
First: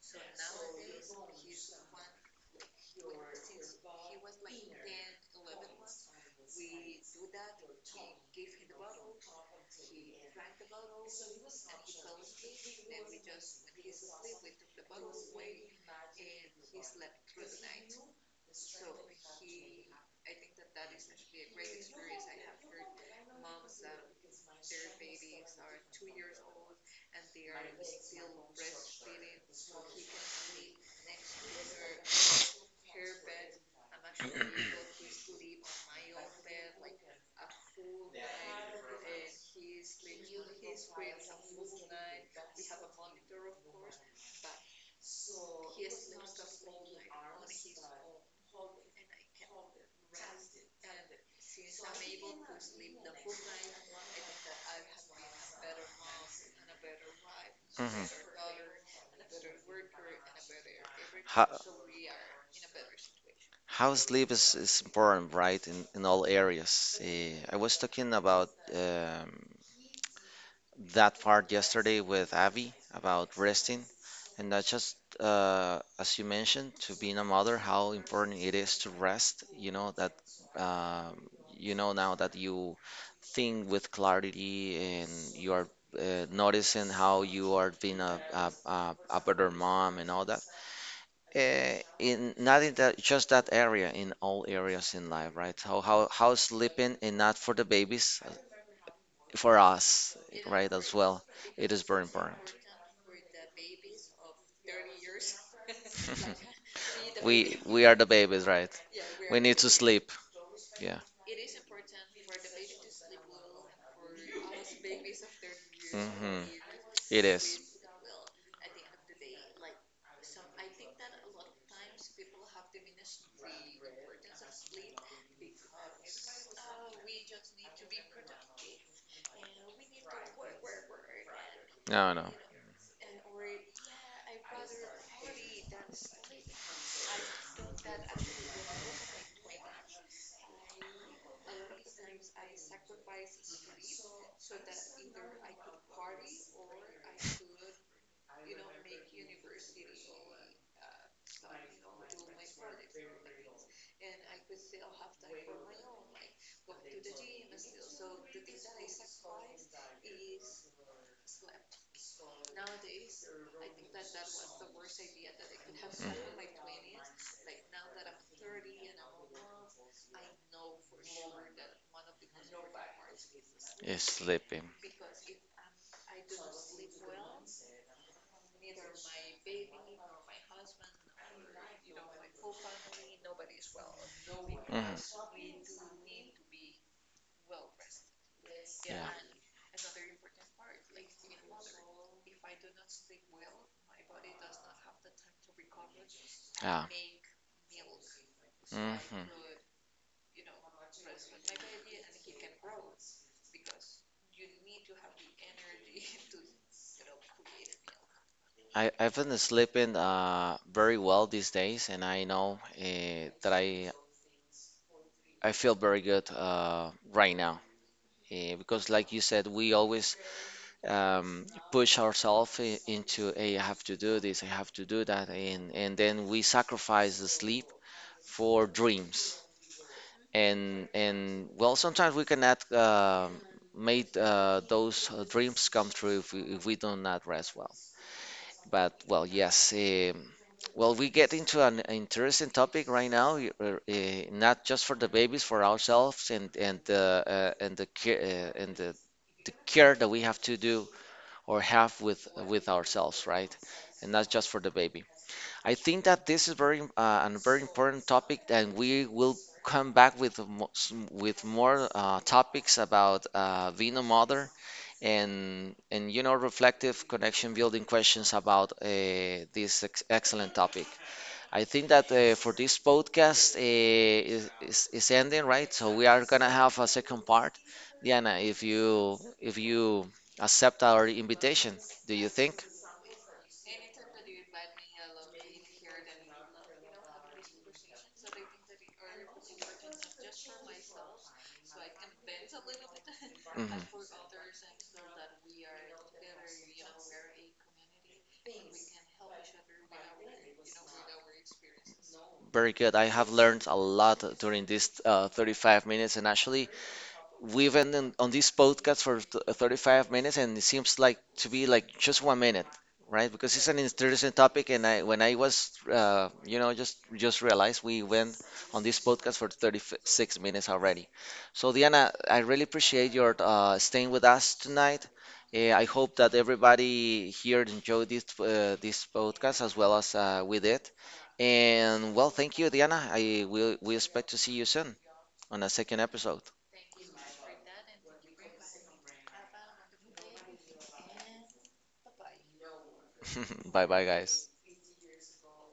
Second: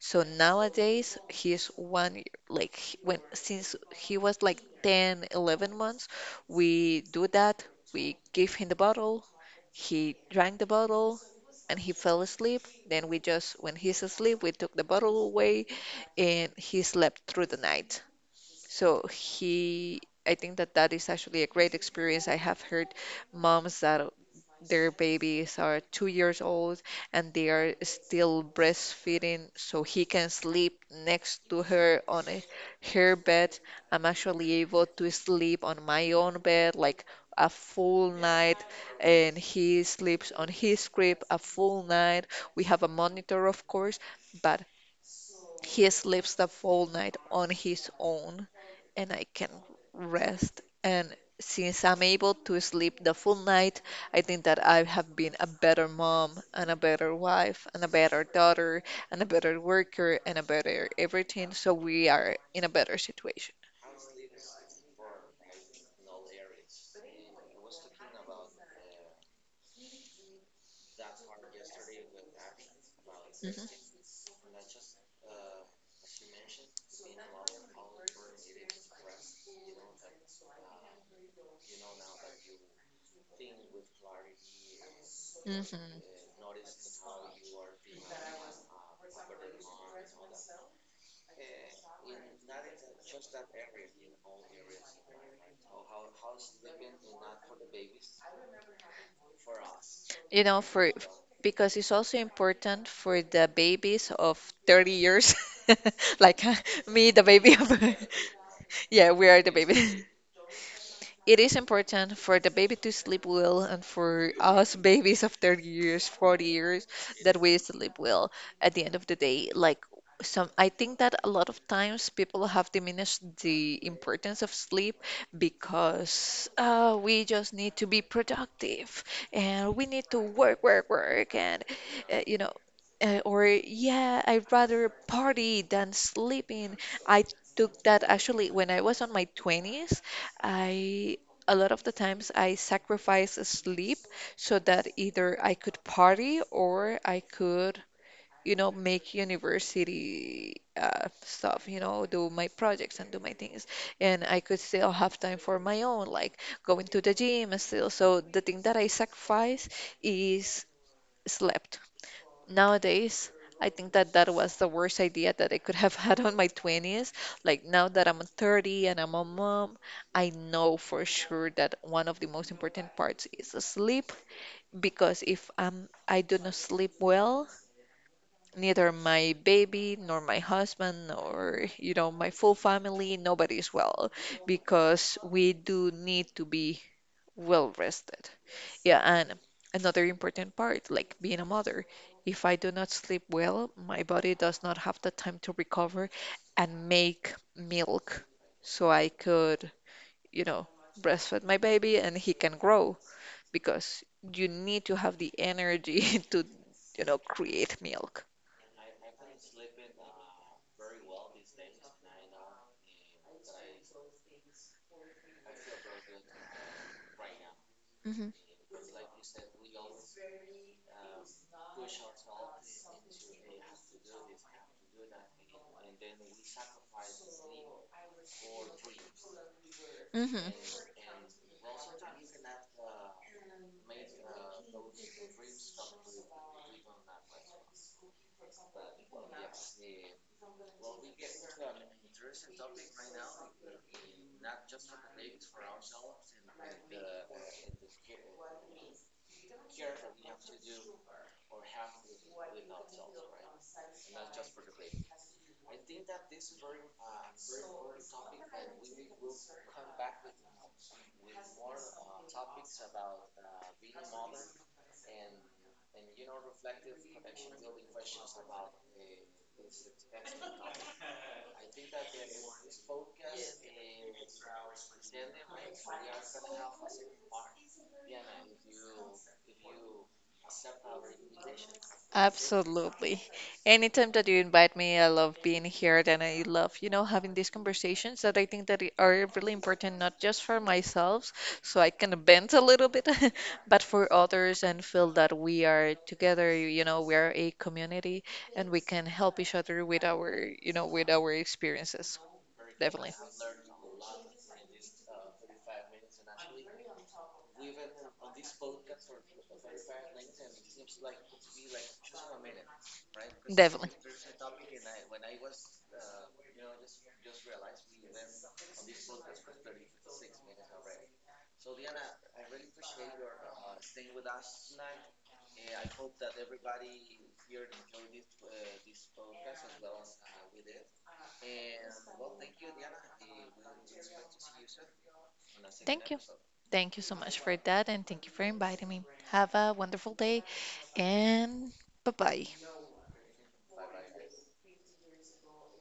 [SPEAKER 2] So nowadays, he's one, like he- when since he was like ten, eleven months, we do that. We give him the bottle, he drank the bottle, and he fell asleep. Then we just, when he's asleep, we took the bottle away and he slept through the night. So he, I think that that is actually a great experience. I have heard moms that their babies are two years old and they are still breastfeeding, so he can sleep next to her on a, her bed. I'm actually able to sleep on my own bed, like a full night, and he sleeps on his crib a full night. We have a monitor of course, but he sleeps the full night on his own, and I can rest. And since I'm able to sleep the full night, I think that I have been a better mom and a better wife and a
[SPEAKER 1] Mhm.
[SPEAKER 2] better daughter and a better worker and a better everything.
[SPEAKER 1] Ho-
[SPEAKER 2] So we are in a better situation.
[SPEAKER 1] How sleep is, is important, right? In, in all areas. Eh, I was talking about um, that part yesterday with Abby about
[SPEAKER 2] Hmm.
[SPEAKER 1] resting, and that just uh, as you mentioned, to being a mother, how important it is to rest. You know that um, you know now that you think with clarity and you are
[SPEAKER 2] Hmm.
[SPEAKER 1] uh, noticing how you are being a, a, a, a better mom and all that. Uh, in not in that just that area, in all areas in life, right? How how how sleeping and not for the babies, uh, for us,
[SPEAKER 2] You know,
[SPEAKER 1] right?
[SPEAKER 2] for
[SPEAKER 1] As well, it
[SPEAKER 2] because
[SPEAKER 1] is
[SPEAKER 2] it's
[SPEAKER 1] very
[SPEAKER 2] also
[SPEAKER 1] important.
[SPEAKER 2] important for the babies of thirty years, [LAUGHS] like uh, me, the
[SPEAKER 1] [LAUGHS] We
[SPEAKER 2] baby of.
[SPEAKER 1] we are
[SPEAKER 2] [LAUGHS]
[SPEAKER 1] the babies, right?
[SPEAKER 2] Yeah, we
[SPEAKER 1] We
[SPEAKER 2] are the
[SPEAKER 1] need to
[SPEAKER 2] baby.
[SPEAKER 1] sleep. Yeah.
[SPEAKER 2] It is important for the baby to sleep well, and for us babies of thirty years, forty
[SPEAKER 1] Mm-hmm.
[SPEAKER 2] years,
[SPEAKER 1] It
[SPEAKER 2] that we
[SPEAKER 1] is.
[SPEAKER 2] sleep well at the end of the day. Like some, I think that a lot of times people have diminished the importance of sleep because uh, we just need to be productive and we need to work, work, work, and
[SPEAKER 1] No,
[SPEAKER 2] uh,
[SPEAKER 1] no.
[SPEAKER 2] you know, uh, or yeah, I'd rather party than sleeping. I took that actually when I was on my twenties. I a lot of the times I sacrifice sleep so that either I could party or I could, you know, make university uh, stuff, you know, do my projects and do my things. And I could still have time for my own, like going to the gym and still. So the thing that I sacrifice is slept. Nowadays, I think that that was the worst idea that I could [LAUGHS] have had on
[SPEAKER 1] Mm.
[SPEAKER 2] my twenties. Like now that I'm thirty and I'm a mom, I know for sure that one of the most important parts is
[SPEAKER 1] It's
[SPEAKER 2] sleep
[SPEAKER 1] sleeping.
[SPEAKER 2] because if I'm, I do not sleep well, neither my baby nor my husband or you know my full family, nobody is well because we
[SPEAKER 1] Hmm.
[SPEAKER 2] do need to be well rested. Yeah,
[SPEAKER 1] Yeah.
[SPEAKER 2] and another important part, like being a mother. If I do not sleep well, my body does not have the time to recover and
[SPEAKER 1] Yeah.
[SPEAKER 2] make milk so I
[SPEAKER 1] Hmm.
[SPEAKER 2] could, you know, breastfeed my baby and he can grow because you need to have the energy [LAUGHS] to, you know, create milk.
[SPEAKER 1] I, I've been sleeping uh, very well these days, and I know uh, that I I feel very good uh, right now uh, because, like you said, we always um, push ourselves into, hey, I have to do this, I have to do that, and and then we sacrifice the sleep for dreams,
[SPEAKER 2] Mm-hmm.
[SPEAKER 1] and and well, sometimes we cannot uh, make uh, those uh, dreams come true if we, if we do not rest well. But well, yes. Um, well, we get into an interesting topic right now, y- uh, uh, not just for the babies, for ourselves, and and the uh, and the care uh, and the, the care that we have to do or have with with ourselves, right? And not just for the baby. I think that this is very im- uh, a very important topic, and we will come back with mo- s- with more uh, topics about uh, being a mother and and you know reflective connection building questions about uh, this ex- excellent topic. I think that uh, for this podcast uh, is, is, is ending, right? So we are gonna have a second part. Diana, if you if you accept our invitation, do you think?
[SPEAKER 2] Absolutely. Anytime that you invite me, I love being here and I love, you know, having these conversations that I think that i- are really important, not just for myself, so I can bend a little bit, [LAUGHS] but for
[SPEAKER 1] Hmm.
[SPEAKER 2] others and feel that we are together, you know, we are a community and we can help each other with our, you know, with our experiences.
[SPEAKER 1] Very good. I
[SPEAKER 2] Definitely.
[SPEAKER 1] have learned a lot during this uh, thirty-five minutes, and actually we've been in, on this podcast for th- uh, thirty-five minutes, and it seems like to be like just one minute, right? Because it's an
[SPEAKER 2] Definitely.
[SPEAKER 1] interesting topic, and I when I was uh, you know just just realized we went on this podcast for thirty-six minutes already. So Diana, I really appreciate your uh, staying with us tonight. uh, I hope that everybody here enjoyed this uh, this podcast as well as uh, we did. And well, thank you, Diana. I will we expect to see you soon on a second
[SPEAKER 2] Thank you.
[SPEAKER 1] episode.
[SPEAKER 2] Thank you so much for that and thank you for inviting me. Have a wonderful day. And bye bye.
[SPEAKER 1] [LAUGHS] Bye bye, guys.